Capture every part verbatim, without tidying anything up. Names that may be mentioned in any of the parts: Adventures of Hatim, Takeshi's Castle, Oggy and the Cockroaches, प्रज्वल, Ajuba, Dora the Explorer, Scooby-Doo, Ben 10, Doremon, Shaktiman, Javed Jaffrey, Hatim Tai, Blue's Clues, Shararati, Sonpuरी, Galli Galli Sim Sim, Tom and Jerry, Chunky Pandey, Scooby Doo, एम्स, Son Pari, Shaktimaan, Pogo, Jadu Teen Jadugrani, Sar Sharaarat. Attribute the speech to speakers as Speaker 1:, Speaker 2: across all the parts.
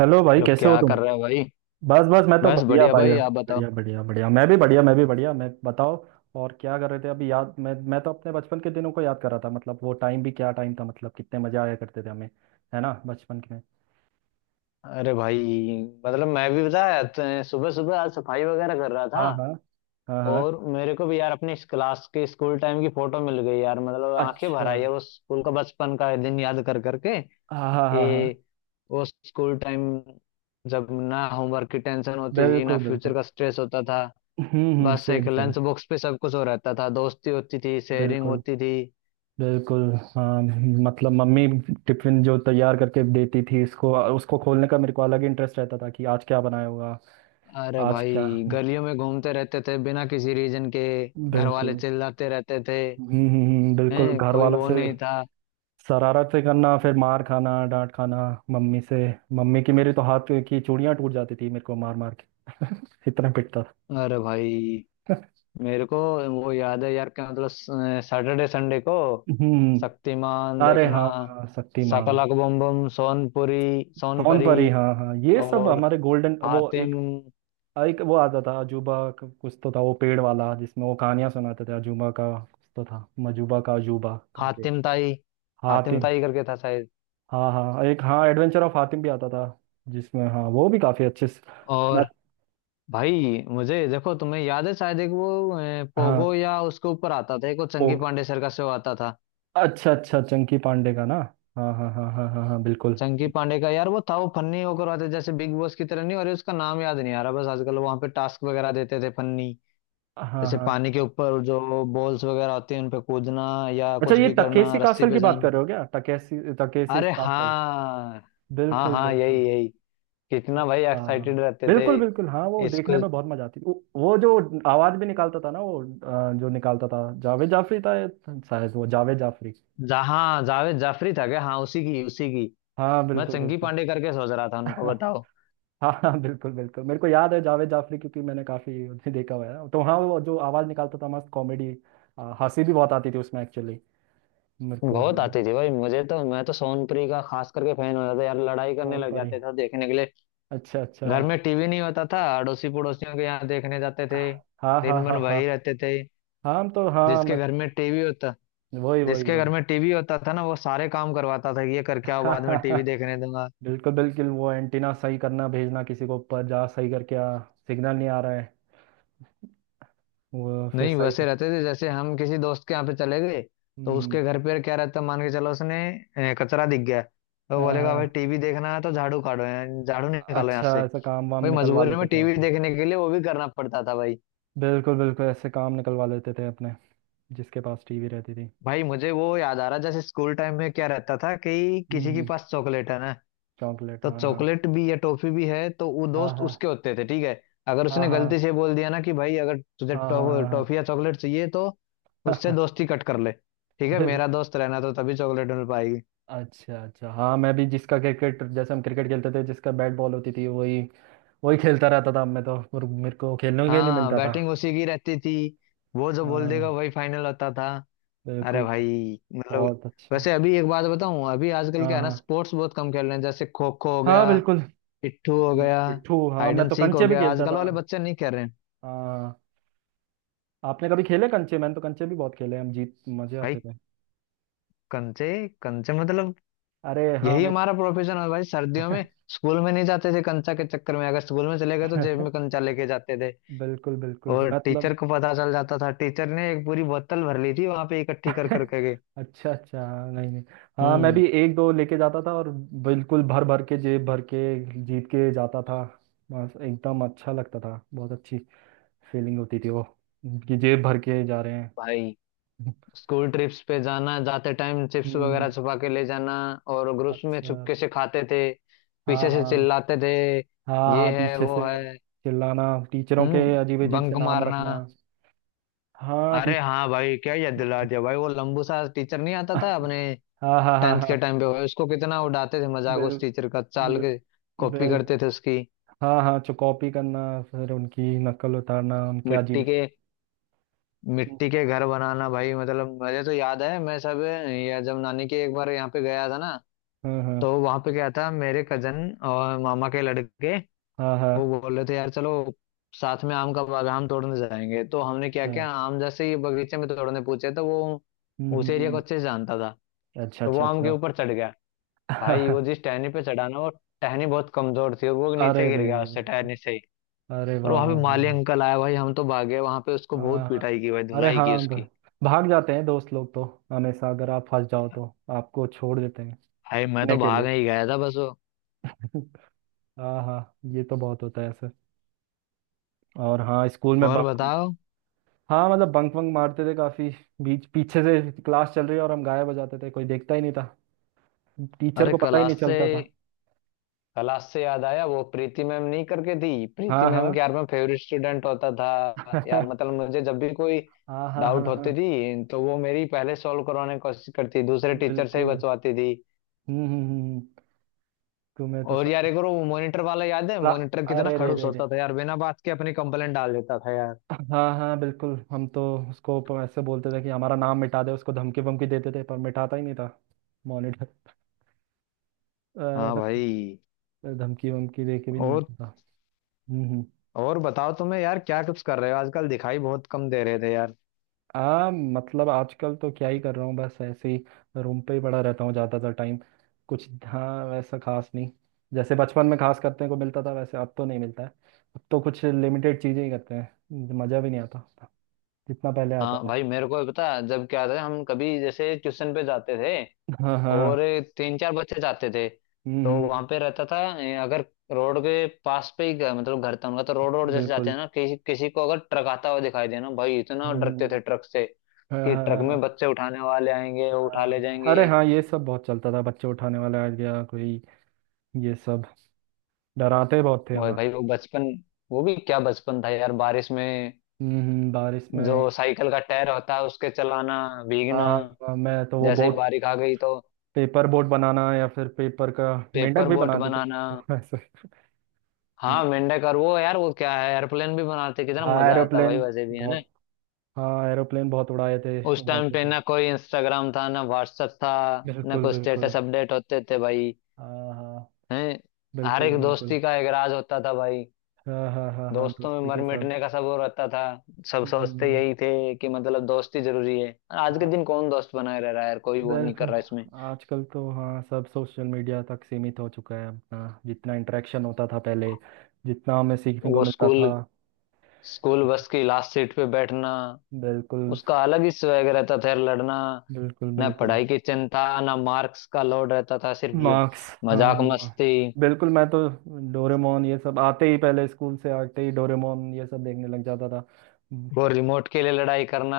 Speaker 1: Hello भाई,
Speaker 2: लोग
Speaker 1: कैसे हो
Speaker 2: क्या
Speaker 1: तुम?
Speaker 2: कर रहे हो भाई।
Speaker 1: बस बस, मैं तो
Speaker 2: बस
Speaker 1: बढ़िया
Speaker 2: बढ़िया
Speaker 1: भाई।
Speaker 2: भाई, आप बताओ।
Speaker 1: बढ़िया बढ़िया बढ़िया, मैं भी बढ़िया, मैं भी बढ़िया, मैं बताओ। और क्या कर रहे थे अभी? याद, मैं मैं तो अपने बचपन के दिनों को याद कर रहा था। मतलब वो टाइम भी क्या टाइम था, मतलब कितने मजा आया करते थे हमें। है ना, बचपन के में।
Speaker 2: अरे भाई, मतलब मैं भी बताया, सुबह सुबह आज सफाई वगैरह कर रहा था।
Speaker 1: हाँ हाँ हाँ हाँ।
Speaker 2: और मेरे को भी यार अपनी इस क्लास की, स्कूल टाइम की फोटो मिल गई यार, मतलब आंखें
Speaker 1: अच्छा।
Speaker 2: भर आई है वो स्कूल का बचपन का दिन याद कर करके।
Speaker 1: हाँ हाँ हाँ हाँ।
Speaker 2: ये वो स्कूल टाइम, जब ना होमवर्क की टेंशन होती थी ना
Speaker 1: बिल्कुल
Speaker 2: फ्यूचर
Speaker 1: बिल्कुल।
Speaker 2: का स्ट्रेस होता था।
Speaker 1: हम्म हम्म,
Speaker 2: बस
Speaker 1: सेम
Speaker 2: एक
Speaker 1: सेम।
Speaker 2: लंच बॉक्स पे सब कुछ हो रहता था, दोस्ती होती थी, शेयरिंग
Speaker 1: बिल्कुल
Speaker 2: होती थी।
Speaker 1: बिल्कुल। हाँ, मतलब मम्मी, टिफिन जो तैयार करके देती थी इसको उसको खोलने का मेरे को अलग इंटरेस्ट रहता था कि आज क्या बनाया होगा।
Speaker 2: अरे
Speaker 1: आज क्या।
Speaker 2: भाई, गलियों में घूमते रहते थे बिना किसी रीजन के, घर वाले
Speaker 1: बिल्कुल।
Speaker 2: चिल्लाते रहते थे।
Speaker 1: हम्म हम्म, हम्म, बिल्कुल,
Speaker 2: हैं,
Speaker 1: घर
Speaker 2: कोई
Speaker 1: वालों
Speaker 2: वो
Speaker 1: से
Speaker 2: नहीं था।
Speaker 1: शरारतें करना, फिर मार खाना, डांट खाना। मम्मी से, मम्मी की, मेरे तो हाथ की चूड़ियां टूट जाती थी मेरे को मार मार के इतना पिटता था।
Speaker 2: अरे भाई, मेरे को वो याद है यार, क्या मतलब, सैटरडे संडे को
Speaker 1: हम्म।
Speaker 2: शक्तिमान
Speaker 1: अरे
Speaker 2: देखना,
Speaker 1: हाँ हाँ, शक्तिमान।
Speaker 2: शकलक बम बम, सोनपुरी,
Speaker 1: सोन
Speaker 2: सोनपरी
Speaker 1: परी, हाँ हाँ, ये सब
Speaker 2: और
Speaker 1: हमारे गोल्डन, वो
Speaker 2: हातिम,
Speaker 1: एक। एक वो आता था अजूबा, क- कुछ तो था, वो पेड़ वाला जिसमें वो कहानियां सुनाते थे। अजूबा का कुछ तो था, मजूबा का अजूबा करके।
Speaker 2: हातिम ताई, हातिम
Speaker 1: हातिम।
Speaker 2: ताई करके था शायद।
Speaker 1: हाँ हाँ, एक हाँ, एडवेंचर ऑफ हातिम भी आता था। जिसमें हाँ, वो भी काफी अच्छे से-
Speaker 2: और भाई मुझे देखो, तुम्हें याद है शायद एक वो, अ,
Speaker 1: हाँ।
Speaker 2: पोगो या उसके ऊपर आता था, एक वो
Speaker 1: ओ।
Speaker 2: चंगी पांडे सर का शो आता था।
Speaker 1: अच्छा अच्छा, चंकी पांडे का ना। हाँ हाँ हाँ हाँ हाँ हाँ, बिल्कुल।
Speaker 2: चंकी पांडे का यार, वो था वो फन्नी होकर आता, जैसे बिग बॉस की तरह नहीं, और उसका नाम याद नहीं आ रहा बस। आजकल वहां पे टास्क वगैरह देते थे, फन्नी,
Speaker 1: हाँ
Speaker 2: जैसे
Speaker 1: हाँ।
Speaker 2: पानी के ऊपर जो बॉल्स वगैरह होती हैं उन पे कूदना, या
Speaker 1: अच्छा,
Speaker 2: कुछ
Speaker 1: ये
Speaker 2: भी करना,
Speaker 1: तकेसी
Speaker 2: रस्सी
Speaker 1: कासल की
Speaker 2: पे
Speaker 1: बात
Speaker 2: जाना।
Speaker 1: कर रहे हो क्या? तकेसी, तकेसी
Speaker 2: अरे
Speaker 1: कासल।
Speaker 2: हाँ, हाँ,
Speaker 1: बिल्कुल
Speaker 2: हाँ,
Speaker 1: बिल्कुल।
Speaker 2: यही यही। कितना भाई
Speaker 1: अच्छा।
Speaker 2: एक्साइटेड रहते थे।
Speaker 1: बिल्कुल बिल्कुल, हाँ वो देखने
Speaker 2: इसको,
Speaker 1: में बहुत मजा आती थी। वो, वो जो आवाज भी निकालता था ना वो, अ, जो निकालता था, जावेद जाफरी था ये। शायद वो जावेद जाफरी।
Speaker 2: जा, हाँ, जावेद जाफरी था क्या? हाँ, उसी की, उसी की।
Speaker 1: हाँ
Speaker 2: मैं
Speaker 1: बिल्कुल
Speaker 2: चंकी
Speaker 1: बिल्कुल।
Speaker 2: पांडे करके सोच रहा था उनको, बताओ।
Speaker 1: हाँ हाँ बिल्कुल बिल्कुल, मेरे को याद है जावेद जाफरी, क्योंकि मैंने काफी उसे देखा हुआ है। तो हाँ, वो जो आवाज निकालता था, मस्त कॉमेडी। हंसी भी बहुत आती थी उसमें एक्चुअली। मेरे को
Speaker 2: बहुत
Speaker 1: हाँ।
Speaker 2: आती थी भाई, मुझे तो, मैं तो सोनप्री का खास करके फैन हो जाता यार, लड़ाई करने
Speaker 1: फोन
Speaker 2: लग
Speaker 1: पर ही।
Speaker 2: जाते थे देखने के लिए।
Speaker 1: अच्छा अच्छा।
Speaker 2: घर में टीवी नहीं होता था, अड़ोसी पड़ोसियों के यहाँ देखने जाते थे।
Speaker 1: हाँ हाँ
Speaker 2: दिन भर
Speaker 1: हाँ हाँ।
Speaker 2: वही रहते थे।
Speaker 1: हाँ तो हाँ, मैं।
Speaker 2: जिसके घर में टीवी होता
Speaker 1: वही वही
Speaker 2: जिसके घर
Speaker 1: वही।
Speaker 2: में टीवी होता था ना, वो सारे काम करवाता था कि ये करके आओ, बाद में टीवी देखने दूंगा।
Speaker 1: बिल्कुल बिल्कुल, वो एंटीना सही करना, भेजना किसी को ऊपर, जा सही करके आ। सिग्नल नहीं आ रहा है। वो फिर
Speaker 2: नहीं,
Speaker 1: सही
Speaker 2: वैसे
Speaker 1: कर।
Speaker 2: रहते थे जैसे हम किसी दोस्त के यहाँ पे चले गए,
Speaker 1: हम्म
Speaker 2: तो
Speaker 1: हम्म।
Speaker 2: उसके घर पे क्या रहता, मान के चलो उसने अ, कचरा दिख गया तो
Speaker 1: हाँ,
Speaker 2: बोलेगा भाई
Speaker 1: हाँ।
Speaker 2: टीवी देखना है तो झाड़ू काटो यहाँ, झाड़ू निकालो यहाँ
Speaker 1: अच्छा,
Speaker 2: से।
Speaker 1: ऐसा काम वाम
Speaker 2: भाई
Speaker 1: निकलवा
Speaker 2: मजबूरी में
Speaker 1: लेते थे
Speaker 2: टीवी
Speaker 1: अपने।
Speaker 2: देखने के लिए वो भी करना पड़ता था भाई।
Speaker 1: बिल्कुल बिल्कुल, ऐसे काम निकलवा लेते थे अपने, जिसके पास टीवी रहती थी।
Speaker 2: भाई मुझे वो याद आ रहा, जैसे स्कूल टाइम में क्या रहता था कि
Speaker 1: हम्म
Speaker 2: किसी के
Speaker 1: हम्म।
Speaker 2: पास चॉकलेट है ना,
Speaker 1: चॉकलेट,
Speaker 2: तो
Speaker 1: हाँ हाँ
Speaker 2: चॉकलेट भी या टॉफी भी है तो वो
Speaker 1: हाँ
Speaker 2: दोस्त
Speaker 1: हाँ।
Speaker 2: उसके होते थे, ठीक है। अगर
Speaker 1: हाँ
Speaker 2: उसने गलती
Speaker 1: हाँ।
Speaker 2: से बोल दिया ना कि भाई अगर तुझे
Speaker 1: हाँ हाँ हाँ
Speaker 2: टॉफ-
Speaker 1: हाँ।
Speaker 2: टॉफी या चॉकलेट चाहिए तो उससे
Speaker 1: हाँ,
Speaker 2: दोस्ती कट कर ले। ठीक है,
Speaker 1: बिल्कुल।
Speaker 2: मेरा दोस्त रहना तो तभी चॉकलेट मिल पाएगी।
Speaker 1: अच्छा अच्छा, हाँ मैं भी, जिसका क्रिकेट, जैसे हम क्रिकेट खेलते थे जिसका बैट बॉल होती थी, वही वही खेलता रहता था मैं तो, और मेरे को खेलने के लिए नहीं
Speaker 2: हाँ,
Speaker 1: मिलता था।
Speaker 2: बैटिंग उसी की रहती थी, वो जो बोल देगा
Speaker 1: हाँ।
Speaker 2: वही फाइनल होता था। अरे
Speaker 1: बिल्कुल।
Speaker 2: भाई मतलब,
Speaker 1: बहुत अच्छा।
Speaker 2: वैसे अभी एक बात बताऊं, अभी आजकल क्या
Speaker 1: हाँ
Speaker 2: है ना,
Speaker 1: हाँ।
Speaker 2: स्पोर्ट्स बहुत कम खेल रहे हैं, जैसे खो खो हो
Speaker 1: हाँ
Speaker 2: गया,
Speaker 1: बिल्कुल।
Speaker 2: पिट्ठू हो गया,
Speaker 1: पिट्ठू, हाँ
Speaker 2: हाइड
Speaker 1: मैं
Speaker 2: एंड
Speaker 1: तो
Speaker 2: सीक हो
Speaker 1: कंचे भी
Speaker 2: गया,
Speaker 1: खेलता
Speaker 2: आजकल
Speaker 1: था।
Speaker 2: वाले बच्चे नहीं खेल रहे हैं।
Speaker 1: हाँ। आपने कभी खेले कंचे? मैंने तो कंचे भी बहुत खेले, हम जीत, मजे
Speaker 2: भाई
Speaker 1: आते थे।
Speaker 2: कंचे, कंचे मतलब
Speaker 1: अरे हाँ,
Speaker 2: यही
Speaker 1: मैं।
Speaker 2: हमारा प्रोफेशन है भाई, सर्दियों में। स्कूल में नहीं जाते थे कंचा के चक्कर में, अगर स्कूल में चले गए तो जेब में कंचा लेके जाते थे,
Speaker 1: बिल्कुल बिल्कुल,
Speaker 2: और टीचर
Speaker 1: मतलब।
Speaker 2: को पता चल जाता था। टीचर ने एक पूरी बोतल भर ली थी वहां पे, इकट्ठी कर करके गए।
Speaker 1: अच्छा अच्छा। नहीं नहीं। हाँ मैं
Speaker 2: हम्म।
Speaker 1: भी एक दो लेके जाता था, और बिल्कुल भर भर के, जेब भर के, जीत के जाता था। बस एकदम अच्छा लगता था, बहुत अच्छी फीलिंग होती थी वो, कि जेब भर के जा रहे हैं।
Speaker 2: भाई स्कूल ट्रिप्स पे जाना, जाते टाइम चिप्स
Speaker 1: हम्म।
Speaker 2: वगैरह छुपा के ले जाना, और ग्रुप्स में
Speaker 1: अच्छा।
Speaker 2: चुपके से खाते थे,
Speaker 1: हाँ
Speaker 2: पीछे से
Speaker 1: हाँ।
Speaker 2: चिल्लाते थे
Speaker 1: हाँ
Speaker 2: ये
Speaker 1: हाँ,
Speaker 2: है
Speaker 1: पीछे
Speaker 2: वो
Speaker 1: से
Speaker 2: है।
Speaker 1: चिल्लाना, टीचरों के अजीब
Speaker 2: हम्म
Speaker 1: अजीब से
Speaker 2: बंक
Speaker 1: नाम
Speaker 2: मारना।
Speaker 1: रखना। हाँ, टी
Speaker 2: अरे हाँ भाई, क्या याद दिला दिया भाई, वो लंबू सा टीचर नहीं आता था अपने
Speaker 1: हाँ हाँ हाँ
Speaker 2: टेंथ के
Speaker 1: हाँ।
Speaker 2: टाइम पे हुआ, उसको कितना उड़ाते थे मजाक
Speaker 1: बिल
Speaker 2: उस टीचर का, चाल
Speaker 1: बिल
Speaker 2: के कॉपी
Speaker 1: बिल
Speaker 2: करते थे उसकी।
Speaker 1: हाँ हाँ, चुकौपी करना, फिर उनकी नकल उतारना, उनके
Speaker 2: मिट्टी
Speaker 1: अजीब।
Speaker 2: के, मिट्टी के घर बनाना भाई, मतलब मुझे तो याद है मैं सब, या जब नानी के एक बार यहाँ पे गया था ना,
Speaker 1: हाँ हाँ
Speaker 2: तो वहां पे क्या था, मेरे कजन और मामा के लड़के,
Speaker 1: हाँ
Speaker 2: वो
Speaker 1: हाँ।
Speaker 2: बोल रहे थे यार चलो साथ में आम का बाग, आम तोड़ने जाएंगे। तो हमने क्या
Speaker 1: अच्छा।
Speaker 2: किया, आम जैसे ही बगीचे में तोड़ने पूछे, तो वो
Speaker 1: हम्म
Speaker 2: उस
Speaker 1: हम्म
Speaker 2: एरिया को
Speaker 1: हम्म,
Speaker 2: अच्छे से जानता था,
Speaker 1: अच्छा
Speaker 2: तो वो
Speaker 1: अच्छा
Speaker 2: आम के
Speaker 1: अच्छा।
Speaker 2: ऊपर चढ़ गया। भाई वो जिस टहनी पे चढ़ा ना, वो टहनी बहुत कमजोर थी और वो नीचे
Speaker 1: अरे
Speaker 2: गिर
Speaker 1: रे
Speaker 2: गया
Speaker 1: रे
Speaker 2: उससे,
Speaker 1: रे।
Speaker 2: टहनी से ही।
Speaker 1: अरे
Speaker 2: और
Speaker 1: वाह
Speaker 2: वहां पे
Speaker 1: वाह वाह
Speaker 2: माली
Speaker 1: वाह।
Speaker 2: अंकल आया भाई, हम तो भागे वहां पे, उसको
Speaker 1: हाँ
Speaker 2: बहुत
Speaker 1: हाँ।
Speaker 2: पिटाई की भाई,
Speaker 1: अरे
Speaker 2: धुलाई की
Speaker 1: हाँ, भ-
Speaker 2: उसकी।
Speaker 1: भाग जाते हैं दोस्त लोग तो, हमेशा अगर आप फंस जाओ तो आपको छोड़ देते हैं,
Speaker 2: भाई मैं
Speaker 1: सीखने
Speaker 2: तो
Speaker 1: के
Speaker 2: भाग
Speaker 1: लिए।
Speaker 2: ही गया था बस वो।
Speaker 1: हाँ हाँ, ये तो बहुत होता है ऐसे। और हाँ, स्कूल में
Speaker 2: और
Speaker 1: बंक।
Speaker 2: बताओ।
Speaker 1: हाँ मतलब, बंक वंक मारते थे काफी। बीच, पीछे से क्लास चल रही है और हम गायब हो जाते थे, कोई देखता ही नहीं था, टीचर
Speaker 2: अरे
Speaker 1: को पता ही
Speaker 2: क्लास
Speaker 1: नहीं
Speaker 2: से
Speaker 1: चलता था।
Speaker 2: क्लास से याद आया, वो प्रीति मैम नहीं करके थी, प्रीति
Speaker 1: हाँ हाँ।
Speaker 2: मैम के यार मैं फेवरेट स्टूडेंट होता था यार,
Speaker 1: हाँ
Speaker 2: मतलब मुझे जब भी कोई
Speaker 1: हाँ हाँ
Speaker 2: डाउट
Speaker 1: हाँ
Speaker 2: होती थी तो वो मेरी पहले सॉल्व करवाने की कोशिश करती, दूसरे टीचर से ही
Speaker 1: बिल्कुल।
Speaker 2: बचवाती थी।
Speaker 1: हम्म हम्म हम्म, तुम्हें तो
Speaker 2: और यार एक और वो मॉनिटर वाला याद है,
Speaker 1: सब।
Speaker 2: मॉनिटर कितना
Speaker 1: अरे रे
Speaker 2: खड़ूस
Speaker 1: रे रे।
Speaker 2: होता था यार, बिना बात के अपनी कंप्लेंट डाल देता था यार।
Speaker 1: हाँ हाँ बिल्कुल, हम तो उसको प- ऐसे बोलते थे कि हमारा नाम मिटा दे, उसको धमकी वमकी देते थे पर मिटाता ही नहीं था मॉनिटर,
Speaker 2: हाँ
Speaker 1: पर
Speaker 2: भाई।
Speaker 1: धमकी वमकी दे के भी नहीं
Speaker 2: और
Speaker 1: होता था। हम्म हम्म।
Speaker 2: और बताओ तुम्हें, यार क्या कुछ कर रहे हो आजकल, दिखाई बहुत कम दे रहे थे यार।
Speaker 1: आ मतलब आजकल तो क्या ही कर रहा हूँ, बस ऐसे ही रूम पे ही पड़ा रहता हूँ ज़्यादातर टाइम। कुछ हाँ, वैसा खास नहीं, जैसे बचपन में खास करने को मिलता था वैसे अब तो नहीं मिलता है। अब तो कुछ लिमिटेड चीज़ें ही करते हैं, मज़ा भी नहीं आता जितना पहले आता
Speaker 2: हाँ
Speaker 1: था।
Speaker 2: भाई, मेरे को पता है, जब क्या था, हम कभी जैसे ट्यूशन पे जाते थे,
Speaker 1: हाँ हाँ
Speaker 2: और
Speaker 1: हाँ।
Speaker 2: तीन चार बच्चे जाते थे,
Speaker 1: हम्म
Speaker 2: तो वहां
Speaker 1: हम्म,
Speaker 2: पे रहता था, ए, अगर रोड के पास पे ही घर- मतलब घर था उनका, तो रोड रोड जैसे जाते
Speaker 1: बिल्कुल।
Speaker 2: हैं ना, किसी किसी को अगर ट्रक आता हुआ दिखाई देना, भाई इतना
Speaker 1: हम्म
Speaker 2: डरते
Speaker 1: हम्म,
Speaker 2: थे ट्रक से,
Speaker 1: हाँ
Speaker 2: कि
Speaker 1: हाँ
Speaker 2: ट्रक
Speaker 1: हाँ
Speaker 2: में बच्चे उठाने वाले आएंगे, वो उठा
Speaker 1: हाँ,
Speaker 2: ले
Speaker 1: हाँ,
Speaker 2: जाएंगे।
Speaker 1: अरे हाँ, ये सब बहुत चलता था, बच्चे उठाने वाला आ गया कोई, ये सब डराते बहुत थे
Speaker 2: और भाई
Speaker 1: हमारे।
Speaker 2: वो बचपन, वो भी क्या बचपन था यार। बारिश में
Speaker 1: हम्म हम्म, बारिश
Speaker 2: जो
Speaker 1: में।
Speaker 2: साइकिल का टायर होता है उसके चलाना,
Speaker 1: हाँ
Speaker 2: भीगना,
Speaker 1: हाँ। हाँ, मैं तो वो
Speaker 2: जैसे ही
Speaker 1: बोट,
Speaker 2: बारिश आ गई तो
Speaker 1: पेपर बोट बनाना, या फिर पेपर का मेंढक
Speaker 2: पेपर
Speaker 1: भी
Speaker 2: बोट
Speaker 1: बनाते थे
Speaker 2: बनाना।
Speaker 1: तो ऐसे। हम्म,
Speaker 2: हाँ मेंढक, और वो यार वो क्या है, एयरप्लेन भी बनाते, कितना
Speaker 1: हाँ
Speaker 2: मजा आता भाई
Speaker 1: एरोप्लेन,
Speaker 2: वैसे भी है ना।
Speaker 1: बहुत, हाँ एरोप्लेन बहुत उड़ाए थे,
Speaker 2: उस टाइम
Speaker 1: उड़ाते
Speaker 2: पे
Speaker 1: थे।
Speaker 2: ना कोई इंस्टाग्राम था, ना व्हाट्सएप था, ना
Speaker 1: बिल्कुल
Speaker 2: कोई
Speaker 1: बिल्कुल।
Speaker 2: स्टेटस अपडेट होते थे भाई।
Speaker 1: हाँ हाँ।
Speaker 2: हैं। हर
Speaker 1: बिल्कुल
Speaker 2: एक
Speaker 1: बिल्कुल।
Speaker 2: दोस्ती का एक राज होता था भाई,
Speaker 1: हाँ हाँ हाँ हाँ,
Speaker 2: दोस्तों में
Speaker 1: दोस्ती
Speaker 2: मर
Speaker 1: के साथ।
Speaker 2: मिटने का सब वो रहता था। सब सोचते
Speaker 1: हम्म,
Speaker 2: यही थे कि मतलब दोस्ती जरूरी है। आज के दिन
Speaker 1: हाँ
Speaker 2: कौन दोस्त बनाए रह रहा है यार, कोई वो नहीं कर
Speaker 1: दरअसल,
Speaker 2: रहा इसमें।
Speaker 1: आजकल तो हाँ, सब सोशल मीडिया तक सीमित हो चुका है अपना, जितना इंटरेक्शन होता था पहले, जितना हमें सीखने को
Speaker 2: वो
Speaker 1: मिलता
Speaker 2: स्कूल
Speaker 1: था।
Speaker 2: स्कूल बस की लास्ट सीट पे बैठना,
Speaker 1: बिल्कुल।
Speaker 2: उसका अलग ही स्वैग रहता था यार, लड़ना,
Speaker 1: बिल्कुल
Speaker 2: ना
Speaker 1: बिल्कुल।
Speaker 2: पढ़ाई की चिंता ना मार्क्स का लोड रहता था, सिर्फ
Speaker 1: मार्क्स, हाँ
Speaker 2: मजाक
Speaker 1: हाँ हाँ।
Speaker 2: मस्ती।
Speaker 1: बिल्कुल, मैं तो डोरेमोन ये सब आते ही, पहले स्कूल से आते ही डोरेमोन ये सब देखने लग जाता था। हम्म,
Speaker 2: वो रिमोट के लिए लड़ाई करना,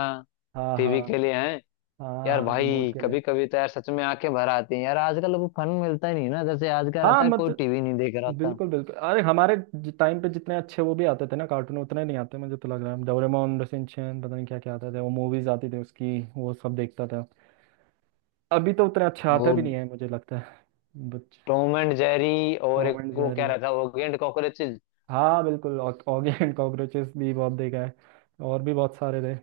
Speaker 1: हाँ हाँ।
Speaker 2: टीवी के लिए है।
Speaker 1: हाँ
Speaker 2: यार
Speaker 1: हाँ, रिमोट
Speaker 2: भाई
Speaker 1: के लिए।
Speaker 2: कभी कभी तो यार सच में आंखें भर आती हैं यार, आजकल तो वो फन मिलता ही नहीं ना, जैसे आज का
Speaker 1: हाँ
Speaker 2: रहता है,
Speaker 1: मत।
Speaker 2: कोई टीवी नहीं देख रहा था।
Speaker 1: बिल्कुल बिल्कुल, अरे हमारे टाइम पे जितने अच्छे वो भी आते थे ना कार्टून, उतने नहीं आते। मुझे तो लग रहा है डोरेमोन, शिनचैन, पता नहीं क्या क्या आते थे, वो मूवीज आती थी उसकी, वो सब देखता था। अभी तो उतने अच्छे आते
Speaker 2: वो
Speaker 1: भी नहीं है, मुझे लगता है। बच
Speaker 2: टॉम एंड जेरी, और
Speaker 1: टॉम
Speaker 2: एक
Speaker 1: एंड
Speaker 2: वो क्या
Speaker 1: जेरी।
Speaker 2: रहता है, ओगी एंड कॉकरोचेस।
Speaker 1: हाँ बिल्कुल, ऑग- ऑगी एंड कॉकरोचेस भी बहुत देखा है। और भी बहुत सारे थे,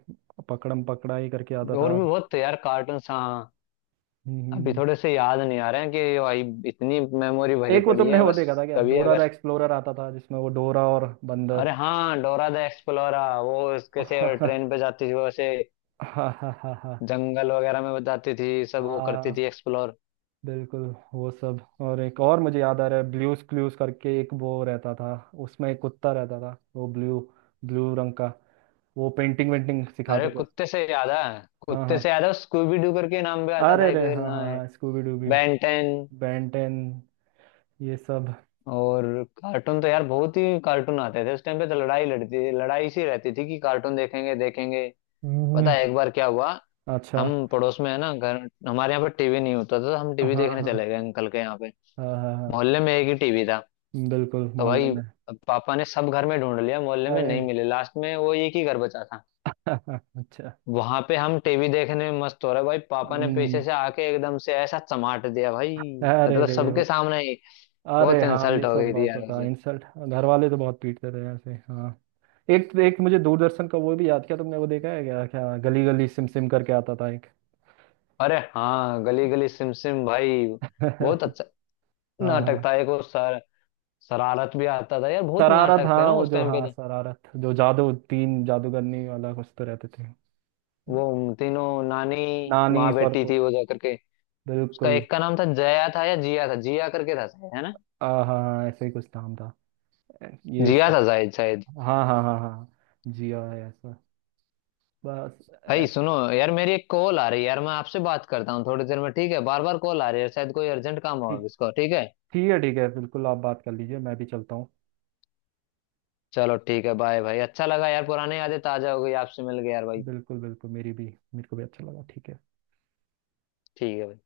Speaker 1: पकड़म पकड़ाई करके आता
Speaker 2: और
Speaker 1: था।
Speaker 2: भी बहुत थे यार कार्टून, हाँ। अभी
Speaker 1: हम्म,
Speaker 2: थोड़े से याद नहीं आ रहे हैं कि भाई, इतनी मेमोरी भरी
Speaker 1: एक वो
Speaker 2: पड़ी
Speaker 1: तुमने
Speaker 2: है
Speaker 1: वो
Speaker 2: बस।
Speaker 1: देखा था क्या,
Speaker 2: कभी
Speaker 1: डोरा द
Speaker 2: अगर,
Speaker 1: एक्सप्लोरर आता था जिसमें वो डोरा और
Speaker 2: अरे
Speaker 1: बंदर।
Speaker 2: हाँ डोरा द एक्सप्लोरा, वो उसके से ट्रेन पे जाती थी वो, ऐसे
Speaker 1: हाँ हाँ। हाँ
Speaker 2: जंगल वगैरह में बताती थी, सब वो करती
Speaker 1: हाँ।
Speaker 2: थी एक्सप्लोर।
Speaker 1: बिल्कुल। वो सब, और एक और मुझे याद आ रहा है, ब्लूज क्लूज करके एक वो रहता था, उसमें एक कुत्ता रहता था, वो ब्लू, ब्लू रंग का, वो पेंटिंग वेंटिंग
Speaker 2: अरे
Speaker 1: सिखाता था।
Speaker 2: कुत्ते से याद है,
Speaker 1: हाँ
Speaker 2: कुत्ते
Speaker 1: हाँ,
Speaker 2: से याद है, स्कूबी डू करके नाम भी आता था
Speaker 1: अरे
Speaker 2: एक,
Speaker 1: रे हाँ
Speaker 2: ना,
Speaker 1: हाँ हाँ, स्कूबी डूबी।
Speaker 2: बेंटेन।
Speaker 1: बेंटेन, ये सब।
Speaker 2: और कार्टून तो यार बहुत ही कार्टून आते थे उस टाइम पे, तो लड़ाई लड़ती, लड़ाई सी रहती थी कि कार्टून देखेंगे देखेंगे। पता
Speaker 1: हम्म,
Speaker 2: है एक बार क्या हुआ?
Speaker 1: अच्छा।
Speaker 2: हम पड़ोस में, है ना घर, हमारे यहाँ पर टीवी नहीं होता था, तो हम टीवी
Speaker 1: हाँ
Speaker 2: देखने
Speaker 1: हाँ
Speaker 2: चले गए अंकल के यहाँ पे।
Speaker 1: हाँ हाँ। हाँ
Speaker 2: मोहल्ले में एक ही टीवी था,
Speaker 1: बिल्कुल,
Speaker 2: तो
Speaker 1: मोहल्ले
Speaker 2: भाई
Speaker 1: में।
Speaker 2: पापा ने सब घर में ढूंढ लिया, मोहल्ले में
Speaker 1: अरे।
Speaker 2: नहीं मिले, लास्ट में वो एक ही घर बचा था,
Speaker 1: अच्छा।
Speaker 2: वहां पे हम टीवी देखने में मस्त हो रहे। भाई, पापा ने पीछे
Speaker 1: हम्म,
Speaker 2: से आके एकदम से ऐसा चमाट दिया भाई,
Speaker 1: अरे
Speaker 2: मतलब
Speaker 1: रे, वो-
Speaker 2: सबके सामने ही,
Speaker 1: अरे
Speaker 2: बहुत
Speaker 1: हाँ, ये
Speaker 2: इंसल्ट हो
Speaker 1: सब
Speaker 2: गई थी
Speaker 1: बहुत
Speaker 2: यार।
Speaker 1: होता इंसल्ट, घर वाले तो बहुत पीटते थे ऐसे, हाँ। एक एक मुझे दूरदर्शन का वो भी याद किया तुमने, वो देखा है क्या क्या, गली गली सिम सिम करके आता था एक।
Speaker 2: अरे हाँ, गली गली सिम सिम भाई, बहुत अच्छा
Speaker 1: हाँ
Speaker 2: नाटक
Speaker 1: हाँ।
Speaker 2: था एक वो सर। शरारत भी आता था यार, बहुत
Speaker 1: शरारत,
Speaker 2: नाटक थे
Speaker 1: हाँ
Speaker 2: ना
Speaker 1: वो
Speaker 2: उस
Speaker 1: जो
Speaker 2: टाइम पे
Speaker 1: हाँ,
Speaker 2: तो।
Speaker 1: शरारत, जो जादू, तीन जादूगरनी वाला कुछ तो रहते थे।
Speaker 2: वो तीनों नानी
Speaker 1: नानी
Speaker 2: माँ बेटी थी
Speaker 1: परपुर।
Speaker 2: वो, जा करके उसका
Speaker 1: बिल्कुल।
Speaker 2: एक का नाम था जया था या जिया था, जिया करके था शायद, है ना?
Speaker 1: हाँ हाँ, ऐसे ही कुछ नाम था, ये
Speaker 2: जिया
Speaker 1: सब।
Speaker 2: था शायद, शायद।
Speaker 1: हाँ हाँ हाँ हाँ। जी हाँ, ऐसा। बस, अ,
Speaker 2: भाई सुनो यार, मेरी एक कॉल आ रही है यार, मैं आपसे बात करता हूँ थोड़ी देर में, ठीक है? बार बार कॉल आ रही है, शायद कोई अर्जेंट काम
Speaker 1: ठीक।
Speaker 2: होगा इसको, ठीक है?
Speaker 1: ठीक है ठीक है, बिल्कुल आप बात कर लीजिए, मैं भी चलता हूँ।
Speaker 2: चलो ठीक है, बाय भाई, अच्छा लगा यार, पुरानी यादें ताजा हो गई आपसे, मिल गए यार भाई।
Speaker 1: बिल्कुल बिल्कुल, मेरी भी, मेरे को भी अच्छा लगा, ठीक है।
Speaker 2: ठीक है भाई।